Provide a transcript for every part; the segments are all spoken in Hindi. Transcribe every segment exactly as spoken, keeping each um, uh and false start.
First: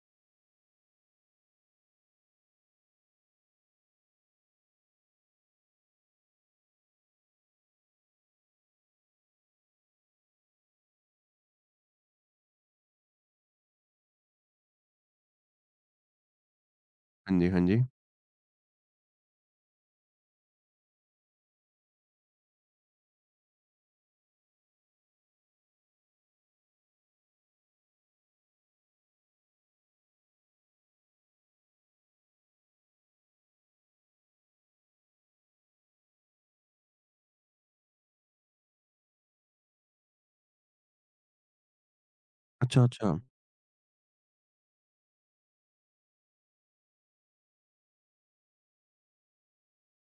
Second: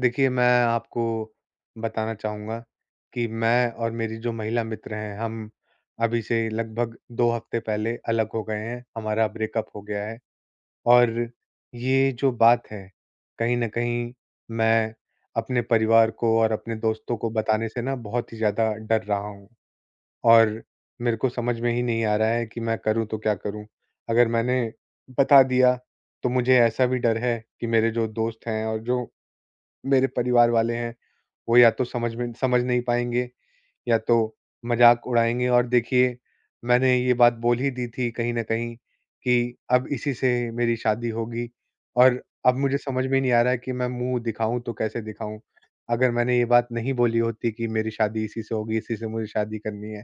देखिए, मैं आपको बताना चाहूँगा कि मैं और मेरी जो महिला मित्र हैं, हम अभी से लगभग दो हफ्ते पहले अलग हो गए हैं, हमारा ब्रेकअप हो गया है। और ये जो बात है, कहीं न कहीं मैं अपने परिवार को और अपने दोस्तों को हाँ जी, हाँ बताने से जी। ना बहुत ही ज़्यादा डर रहा हूँ। और मेरे को समझ में ही नहीं आ रहा है कि मैं करूँ तो क्या करूँ? अगर मैंने बता दिया, तो मुझे ऐसा भी डर है कि मेरे जो दोस्त हैं और जो मेरे परिवार वाले हैं, वो या तो समझ में समझ नहीं पाएँगे या तो मज़ाक उड़ाएँगे और देखिए, मैंने ये बात बोल ही दी थी कहीं न कहीं कि अब इसी से मेरी शादी होगी और अब मुझे अच्छा, समझ अच्छा। में नहीं आ रहा है कि मैं मुँह दिखाऊँ तो कैसे दिखाऊँ? अगर मैंने ये बात नहीं बोली होती कि मेरी शादी इसी से होगी, इसी से मुझे शादी करनी है,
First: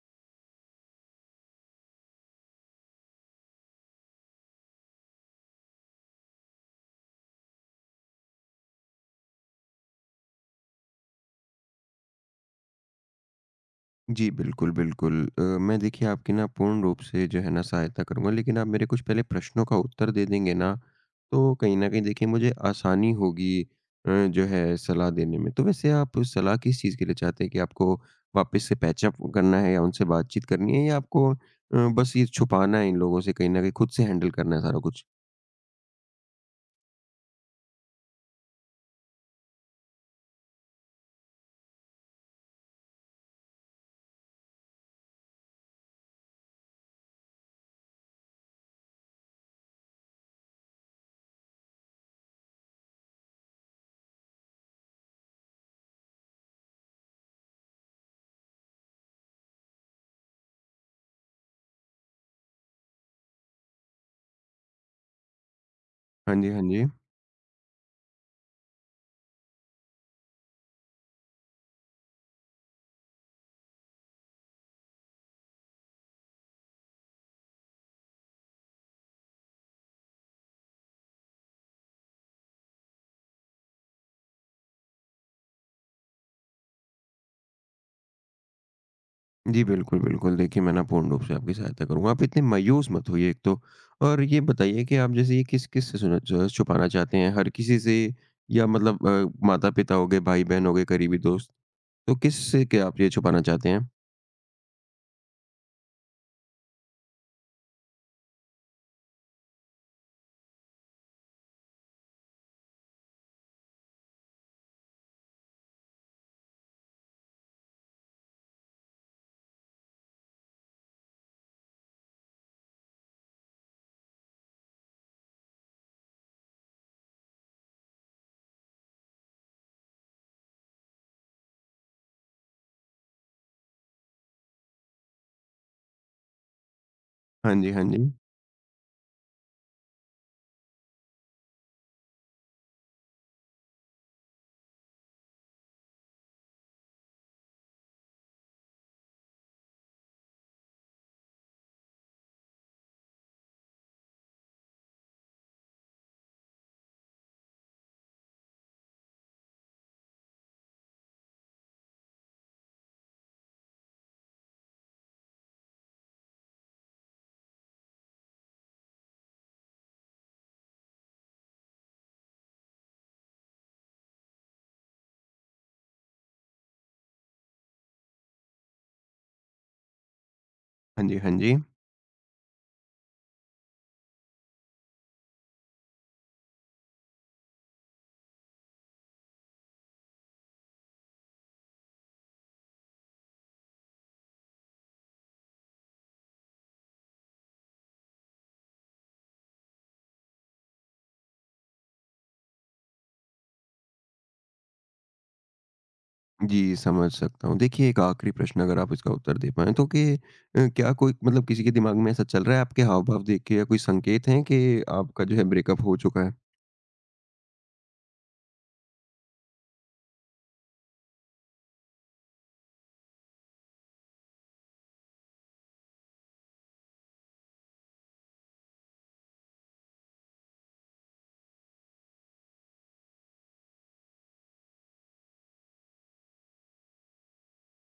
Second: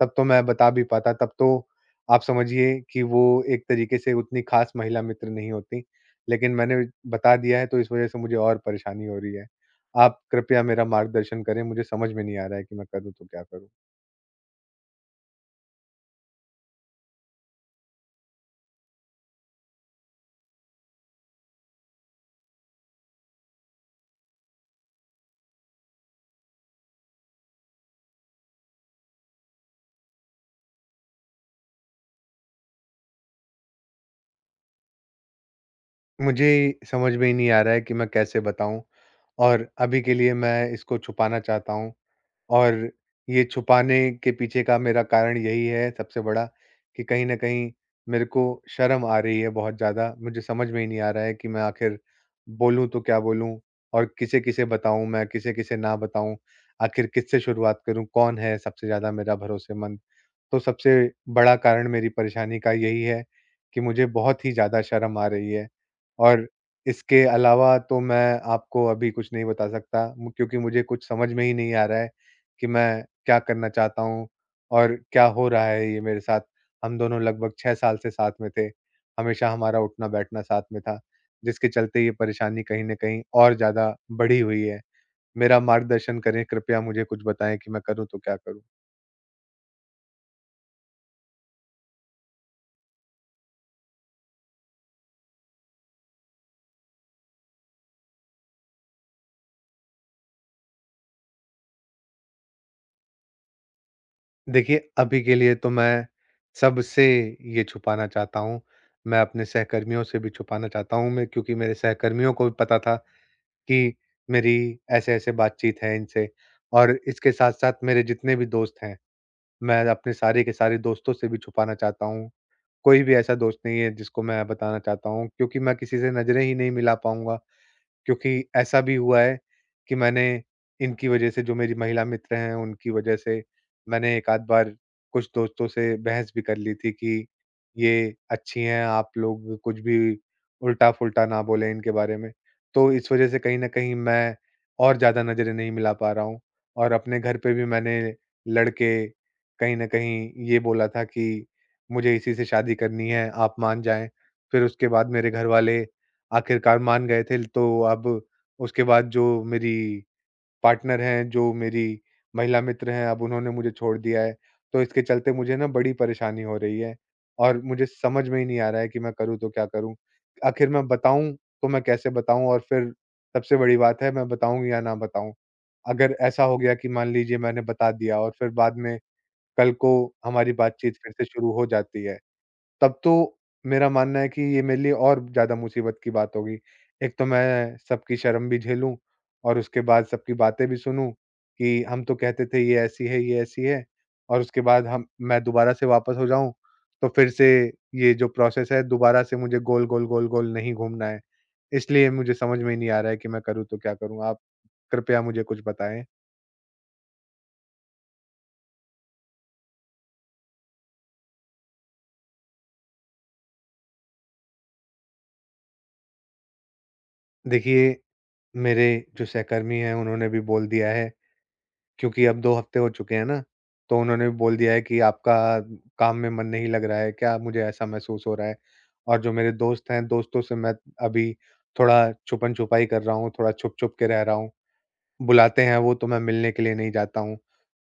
तब तो मैं बता भी पाता, तब तो आप समझिए कि वो एक तरीके से उतनी खास महिला मित्र नहीं होती। लेकिन मैंने बता दिया है तो इस वजह से मुझे और परेशानी हो रही है। आप कृपया मेरा मार्गदर्शन करें, मुझे समझ में नहीं आ रहा है कि मैं करूँ तो क्या करूँ? जी, बिल्कुल, बिल्कुल। अ, मैं देखिए आपकी ना पूर्ण रूप से जो है ना सहायता करूँगा, लेकिन आप मेरे कुछ पहले प्रश्नों का उत्तर दे देंगे ना, तो कहीं न कहीं देखिए मुझे आसानी होगी अ, जो है सलाह देने में। तो वैसे आप सलाह किस चीज़ के लिए चाहते हैं कि आपको वापस से पैचअप करना है या उनसे बातचीत करनी है या आपको अ, बस ये छुपाना है इन लोगों से कहीं न कहीं खुद से हैंडल करना है सारा कुछ? मुझे समझ में ही नहीं आ रहा है कि मैं कैसे बताऊँ? और अभी के लिए मैं इसको छुपाना चाहता हूँ। और ये छुपाने के पीछे का मेरा कारण यही है सबसे बड़ा कि कहीं न कहीं मेरे को शर्म आ रही है बहुत ज़्यादा। मुझे समझ में ही नहीं आ रहा है कि मैं आखिर बोलूँ तो क्या बोलूँ? और किसे-किसे बताऊँ मैं, किसे-किसे ना बताऊँ? आखिर किससे शुरुआत करूँ? कौन है सबसे ज़्यादा मेरा भरोसेमंद? तो सबसे बड़ा कारण मेरी परेशानी का यही है कि मुझे बहुत ही ज़्यादा शर्म आ रही है। हाँ और जी, हाँ जी। इसके अलावा तो मैं आपको अभी कुछ नहीं बता सकता मु क्योंकि मुझे कुछ समझ में ही नहीं आ रहा है कि मैं क्या करना चाहता हूँ और क्या हो रहा है ये मेरे साथ। हम दोनों लगभग छह साल से साथ में थे, हमेशा हमारा उठना-बैठना साथ में था, जिसके चलते ये परेशानी कहीं न कहीं और ज़्यादा बढ़ी हुई है। मेरा मार्गदर्शन करें, कृपया मुझे कुछ बताएँ कि मैं करूँ तो क्या करूँ? जी, बिल्कुल, बिल्कुल। देखिए, मैं ना पूर्ण रूप से आपकी सहायता करूँगा। आप इतने मायूस मत होइए एक तो, और ये बताइए कि आप जैसे ये किस-किस से सुना च छुपाना चाहते हैं? हर किसी से या मतलब अ, माता-पिता हो गए, भाई-बहन हो गए, करीबी दोस्त? तो किससे क्या आप ये छुपाना चाहते हैं? देखिए, अभी के लिए तो मैं सबसे ये छुपाना चाहता हूँ, मैं अपने सहकर्मियों से भी छुपाना चाहता हूँ मैं क्योंकि मेरे सहकर्मियों को भी पता था कि मेरी ऐसे-ऐसे बातचीत है इनसे और इसके साथ-साथ मेरे जितने भी दोस्त हैं, मैं अपने सारे के सारे दोस्तों से भी छुपाना चाहता हूँ। कोई भी ऐसा दोस्त नहीं है जिसको मैं बताना चाहता हूँ क्योंकि मैं किसी से नज़रें ही नहीं मिला पाऊँगा क्योंकि ऐसा भी हुआ है कि मैंने इनकी वजह से जो मेरी महिला मित्र हैं उनकी वजह से मैंने एक आध बार कुछ दोस्तों से बहस भी कर ली थी कि हाँ जी, हाँ ये जी। अच्छी हैं, आप लोग कुछ भी उल्टा-फुल्टा ना बोलें इनके बारे में। तो इस वजह से कहीं न कहीं मैं और ज़्यादा नज़रें नहीं मिला पा रहा हूँ और अपने घर पे भी मैंने लड़ के कहीं न कहीं ये बोला था कि मुझे इसी से शादी करनी है, आप मान जाएँ। फिर उसके बाद मेरे घरवाले आखिरकार मान गए थे। तो अब उसके बाद जो मेरी पार्टनर हैं, जो मेरी महिला मित्र हैं, अब उन्होंने मुझे छोड़ दिया है। तो इसके चलते मुझे ना बड़ी परेशानी हो रही है और मुझे समझ में ही नहीं आ रहा है कि मैं करूँ तो क्या करूँ? आखिर मैं बताऊँ तो मैं कैसे बताऊँ? और फिर सबसे बड़ी बात है, मैं बताऊँ या ना बताऊँ? अगर ऐसा हो गया कि मान लीजिए मैंने बता दिया और फिर बाद में कल को हमारी बातचीत हाँ फिर जी, से हाँ शुरू जी। हो जाती है। तब तो मेरा मानना है कि ये मेरे लिए और ज़्यादा मुसीबत की बात होगी। एक तो मैं सबकी शर्म भी झेलूँ और उसके बाद सबकी बातें भी सुनूँ कि हम तो कहते थे ये ऐसी है, ये ऐसी है, और उसके बाद हम मैं दोबारा से वापस हो जाऊँ, तो फिर से ये जो प्रोसेस है, दोबारा से मुझे गोल, गोल, गोल, गोल नहीं घूमना है। इसलिए मुझे समझ में ही नहीं आ रहा है कि मैं करूँ तो क्या करूँ? आप कृपया मुझे कुछ बताएँ। जी, समझ सकता हूँ। देखिए, एक आखिरी प्रश्न अगर आप इसका उत्तर दे पाएँ तो कि अ, क्या कोई मतलब किसी के दिमाग में ऐसा चल रहा है आपके हाव-भाव देख के, या कोई संकेत हैं कि आपका जो है ब्रेकअप हो चुका है? देखिए, मेरे जो सहकर्मी हैं उन्होंने भी बोल दिया है क्योंकि अब दो हफ्ते हो चुके हैं ना, तो उन्होंने भी बोल दिया है कि आपका काम में मन नहीं लग रहा है क्या? मुझे ऐसा महसूस हो रहा है। और जो मेरे दोस्त हैं, दोस्तों से मैं अभी थोड़ा छुपन-छुपाई कर रहा हूँ, थोड़ा छुप-छुप के रह रहा हूँ। बुलाते हैं वो, तो मैं मिलने के लिए नहीं जाता हूँ।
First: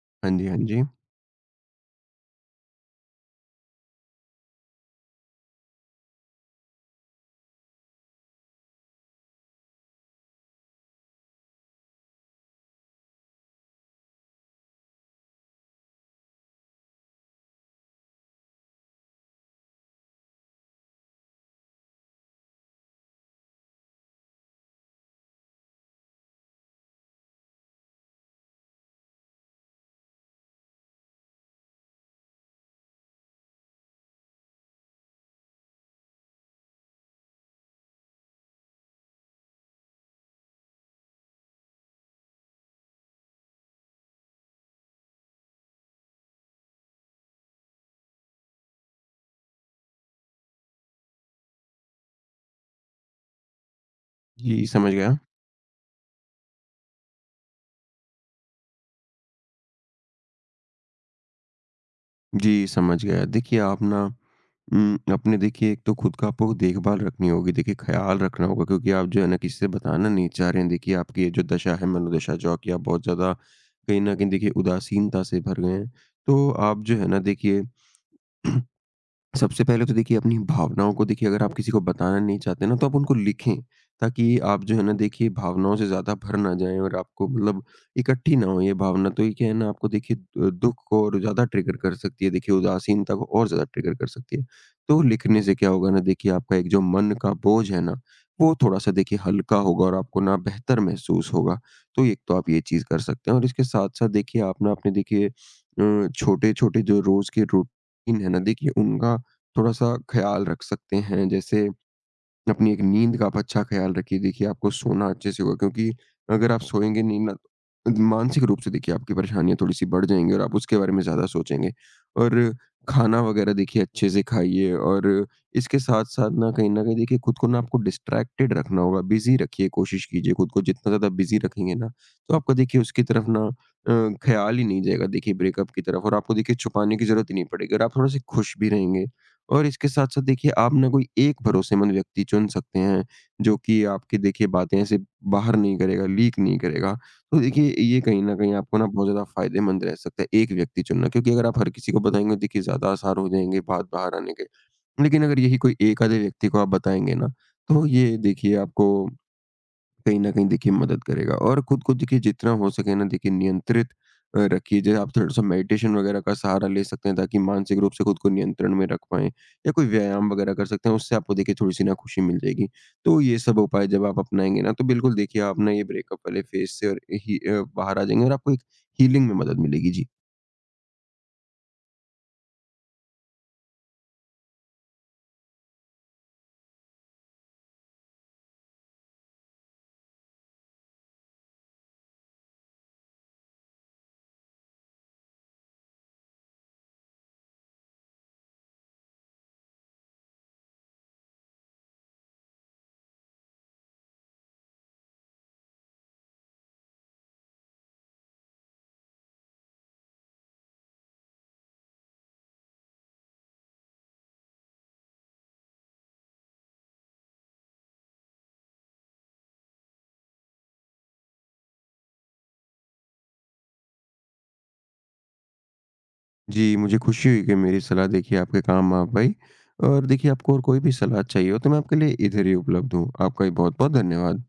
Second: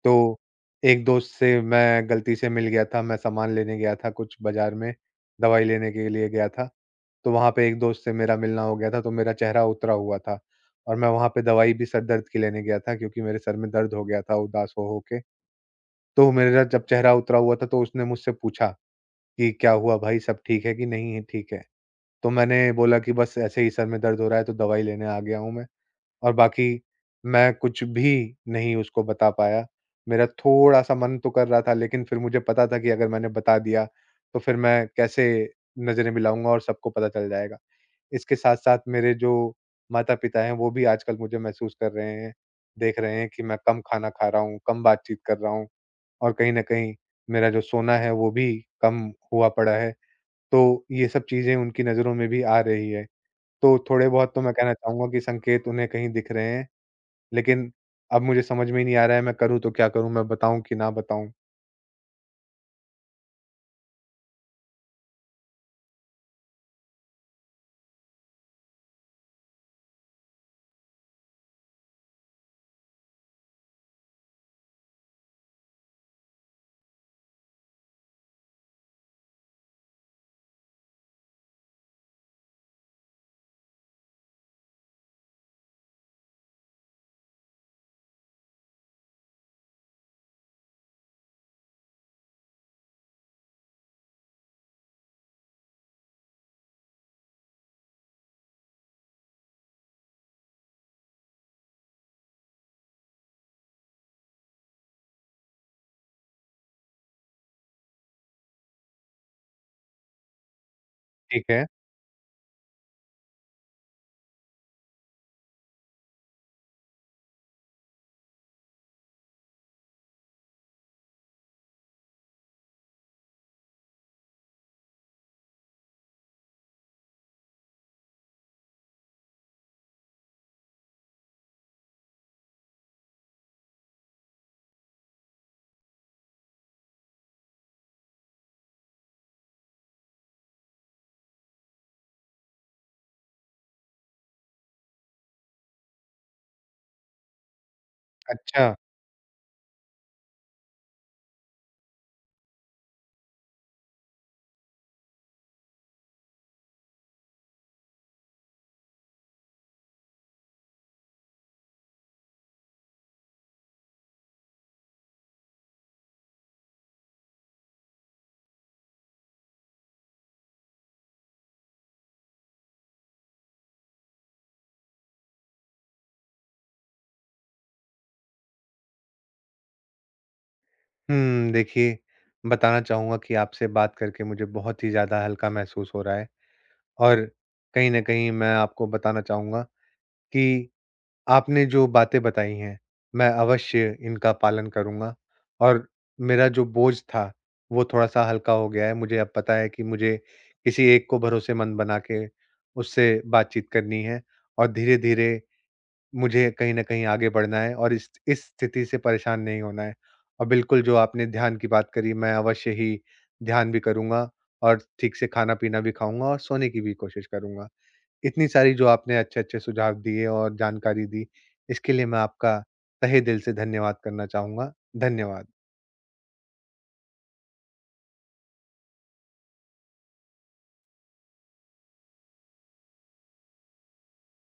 तो हाँ जी, हाँ जी। एक दोस्त से मैं गलती से मिल गया था, मैं सामान लेने गया था कुछ बाज़ार में, दवाई लेने के लिए गया था। तो वहाँ पे एक दोस्त से मेरा मिलना हो गया था, तो मेरा चेहरा उतरा हुआ था और मैं वहाँ पे दवाई भी सर दर्द की लेने गया था क्योंकि मेरे सर में दर्द हो गया था उदास हो-हो के। तो मेरा जब चेहरा उतरा हुआ था तो उसने मुझसे पूछा कि, "क्या हुआ भाई, सब ठीक है कि नहीं है ठीक है?" तो मैंने बोला कि, "बस ऐसे ही सर में दर्द हो रहा है तो दवाई लेने आ गया हूँ मैं।" और बाकी मैं कुछ भी नहीं उसको बता पाया। मेरा थोड़ा-सा मन तो कर रहा था, लेकिन फिर मुझे पता था कि अगर मैंने बता दिया, तो फिर मैं कैसे नज़रें मिलाऊँगा और सबको पता चल जाएगा। इसके साथ-साथ मेरे जो माता-पिता हैं, वो भी आजकल मुझे महसूस कर रहे हैं, देख रहे हैं कि मैं कम खाना खा रहा हूँ, कम बातचीत कर रहा हूँ और कहीं न कहीं मेरा जो सोना है, वो भी कम हुआ पड़ा है। तो ये सब चीज़ें उनकी नज़रों में भी आ रही है। तो थोड़े बहुत तो मैं जी, कहना समझ चाहूँगा गया। कि संकेत उन्हें कहीं दिख रहे हैं, लेकिन अब मुझे समझ में ही नहीं आ रहा है, मैं करूँ तो क्या करूँ? मैं बताऊँ कि ना बताऊँ? जी, समझ गया। देखिए, आप ना उम, अपने देखिए एक तो खुद का आपको देखभाल रखनी होगी, देखिए ख़्याल रखना होगा क्योंकि आप जो है ना किसी से बताना नहीं चाह रहे हैं। देखिए आपकी ये जो दशा है, मनोदशा जो कि आप बहुत ज़्यादा कहीं न कहीं देखिए उदासीनता से भर गए हैं। तो आप जो है ना देखिए सबसे पहले तो देखिए अपनी भावनाओं को, देखिए अगर आप किसी को बताना नहीं चाहते ना, तो आप उनको लिखें, ताकि आप जो है ना देखिए भावनाओं से ज़्यादा भर ना जाएं और आपको मतलब इकट्ठी ना हो ये भावना। तो ये क्या है ना, आपको देखिए दु- दुख को और ज़्यादा ट्रिगर कर सकती है, देखिए उदासीनता को और ज़्यादा ट्रिगर कर सकती है। तो लिखने से क्या होगा ना, देखिए आपका एक जो मन का बोझ है ना, वो थोड़ा सा देखिए हल्का होगा और आपको ना बेहतर महसूस होगा। तो एक तो आप ये चीज़ कर सकते हैं, और इसके साथ साथ देखिए आप ना अपने देखिए छोटे छोटे जो रोज़ के रूटीन है ना देखिए उनका थोड़ा-सा ख़्याल रख सकते हैं। ठीक है। जैसे अपनी एक नींद का आप अच्छा ख़्याल रखिए। देखिए आपको सोना अच्छे से होगा, क्योंकि अगर आप सोएँगे नहीं ना, तो मानसिक रूप से देखिए आपकी परेशानियाँ थोड़ी-सी बढ़ जाएँगी और आप उसके बारे में ज़्यादा सोचेंगे। और खाना वग़ैरह देखिए अच्छे से खाइए, और इसके साथ-साथ ना कहीं न कहीं देखिए खुद को ना आपको डिस्ट्रैक्टेड रखना होगा। बिज़ी रखिए, कोशिश कीजिए, खुद को जितना ज़्यादा बिज़ी रखेंगे ना, तो आपका देखिए उसकी तरफ ना अ, ख़्याल ही नहीं जाएगा देखिए ब्रेकअप की तरफ, और आपको देखिए छुपाने की ज़रूरत ही नहीं पड़ेगी और आप थोड़े-से खुश भी रहेंगे। और इसके साथ-साथ देखिए आप ना कोई एक भरोसेमंद व्यक्ति चुन सकते हैं, जो कि आपकी देखिए बातें ऐसे बाहर नहीं करेगा, लीक नहीं करेगा। तो देखिए ये कहीं न कहीं अच्छा। आपको ना बहुत ज़्यादा फ़ायदेमंद रह सकता है, एक व्यक्ति चुनना, क्योंकि अगर आप हर किसी को बताएँगे तो देखिए ज़्यादा आसार हो जाएँगे बात बाहर आने के। लेकिन अगर यही कोई एक आधे व्यक्ति को आप बताएँगे ना, तो ये देखिए आपको कहीं न कहीं देखिए मदद करेगा। और खुद को देखिए जितना हो सके ना देखिए नियंत्रित अ, रखिए। जैसे आप थोड़ा-सा मेडिटेशन वगैरह का सहारा ले सकते हैं, ताकि मानसिक रूप से खुद को नियंत्रण में रख पाएँ, या कोई व्यायाम वगैरह कर सकते हैं, उससे आपको देखिए थोड़ी-सी ना खुशी मिल जाएगी। तो ये सब उपाय जब आप अपनाएँगे ना, तो बिल्कुल देखिए आप ना ये ब्रेकअप वाले फेज़ से और ही अ, बाहर आ जाएँगे और आपको एक हीलिंग में मदद मिलेगी। जी। हुँ, देखिए, बताना चाहूँगा कि आपसे बात करके मुझे बहुत ही ज़्यादा हल्का महसूस हो रहा है। और कहीं न कहीं मैं आपको बताना चाहूँगा कि आपने जो बातें बताई हैं, मैं अवश्य इनका पालन करूँगा और मेरा जो बोझ था, वो थोड़ा-सा हल्का हो गया है। मुझे अब पता है कि मुझे किसी एक को भरोसेमंद बना के उससे बातचीत करनी है और धीरे-धीरे मुझे कहीं न कहीं आगे बढ़ना है और इस इस स्थिति से परेशान नहीं होना है। और बिल्कुल जो आपने ध्यान की बात करी, मैं अवश्य ही ध्यान भी करूँगा और ठीक से खाना-पीना भी खाऊँगा और सोने की भी कोशिश करूँगा। इतनी सारी जो आपने अच्छे-अच्छे सुझाव दिए और जानकारी दी, इसके लिए मैं आपका तहे दिल से धन्यवाद करना चाहूँगा। धन्यवाद। जी, मुझे खुशी हुई कि मेरी सलाह देखिए आपके काम आ पाई, और देखिए आपको और कोई भी सलाह चाहिए हो तो मैं आपके लिए इधर ही उपलब्ध हूँ। आपका भी बहुत-बहुत धन्यवाद।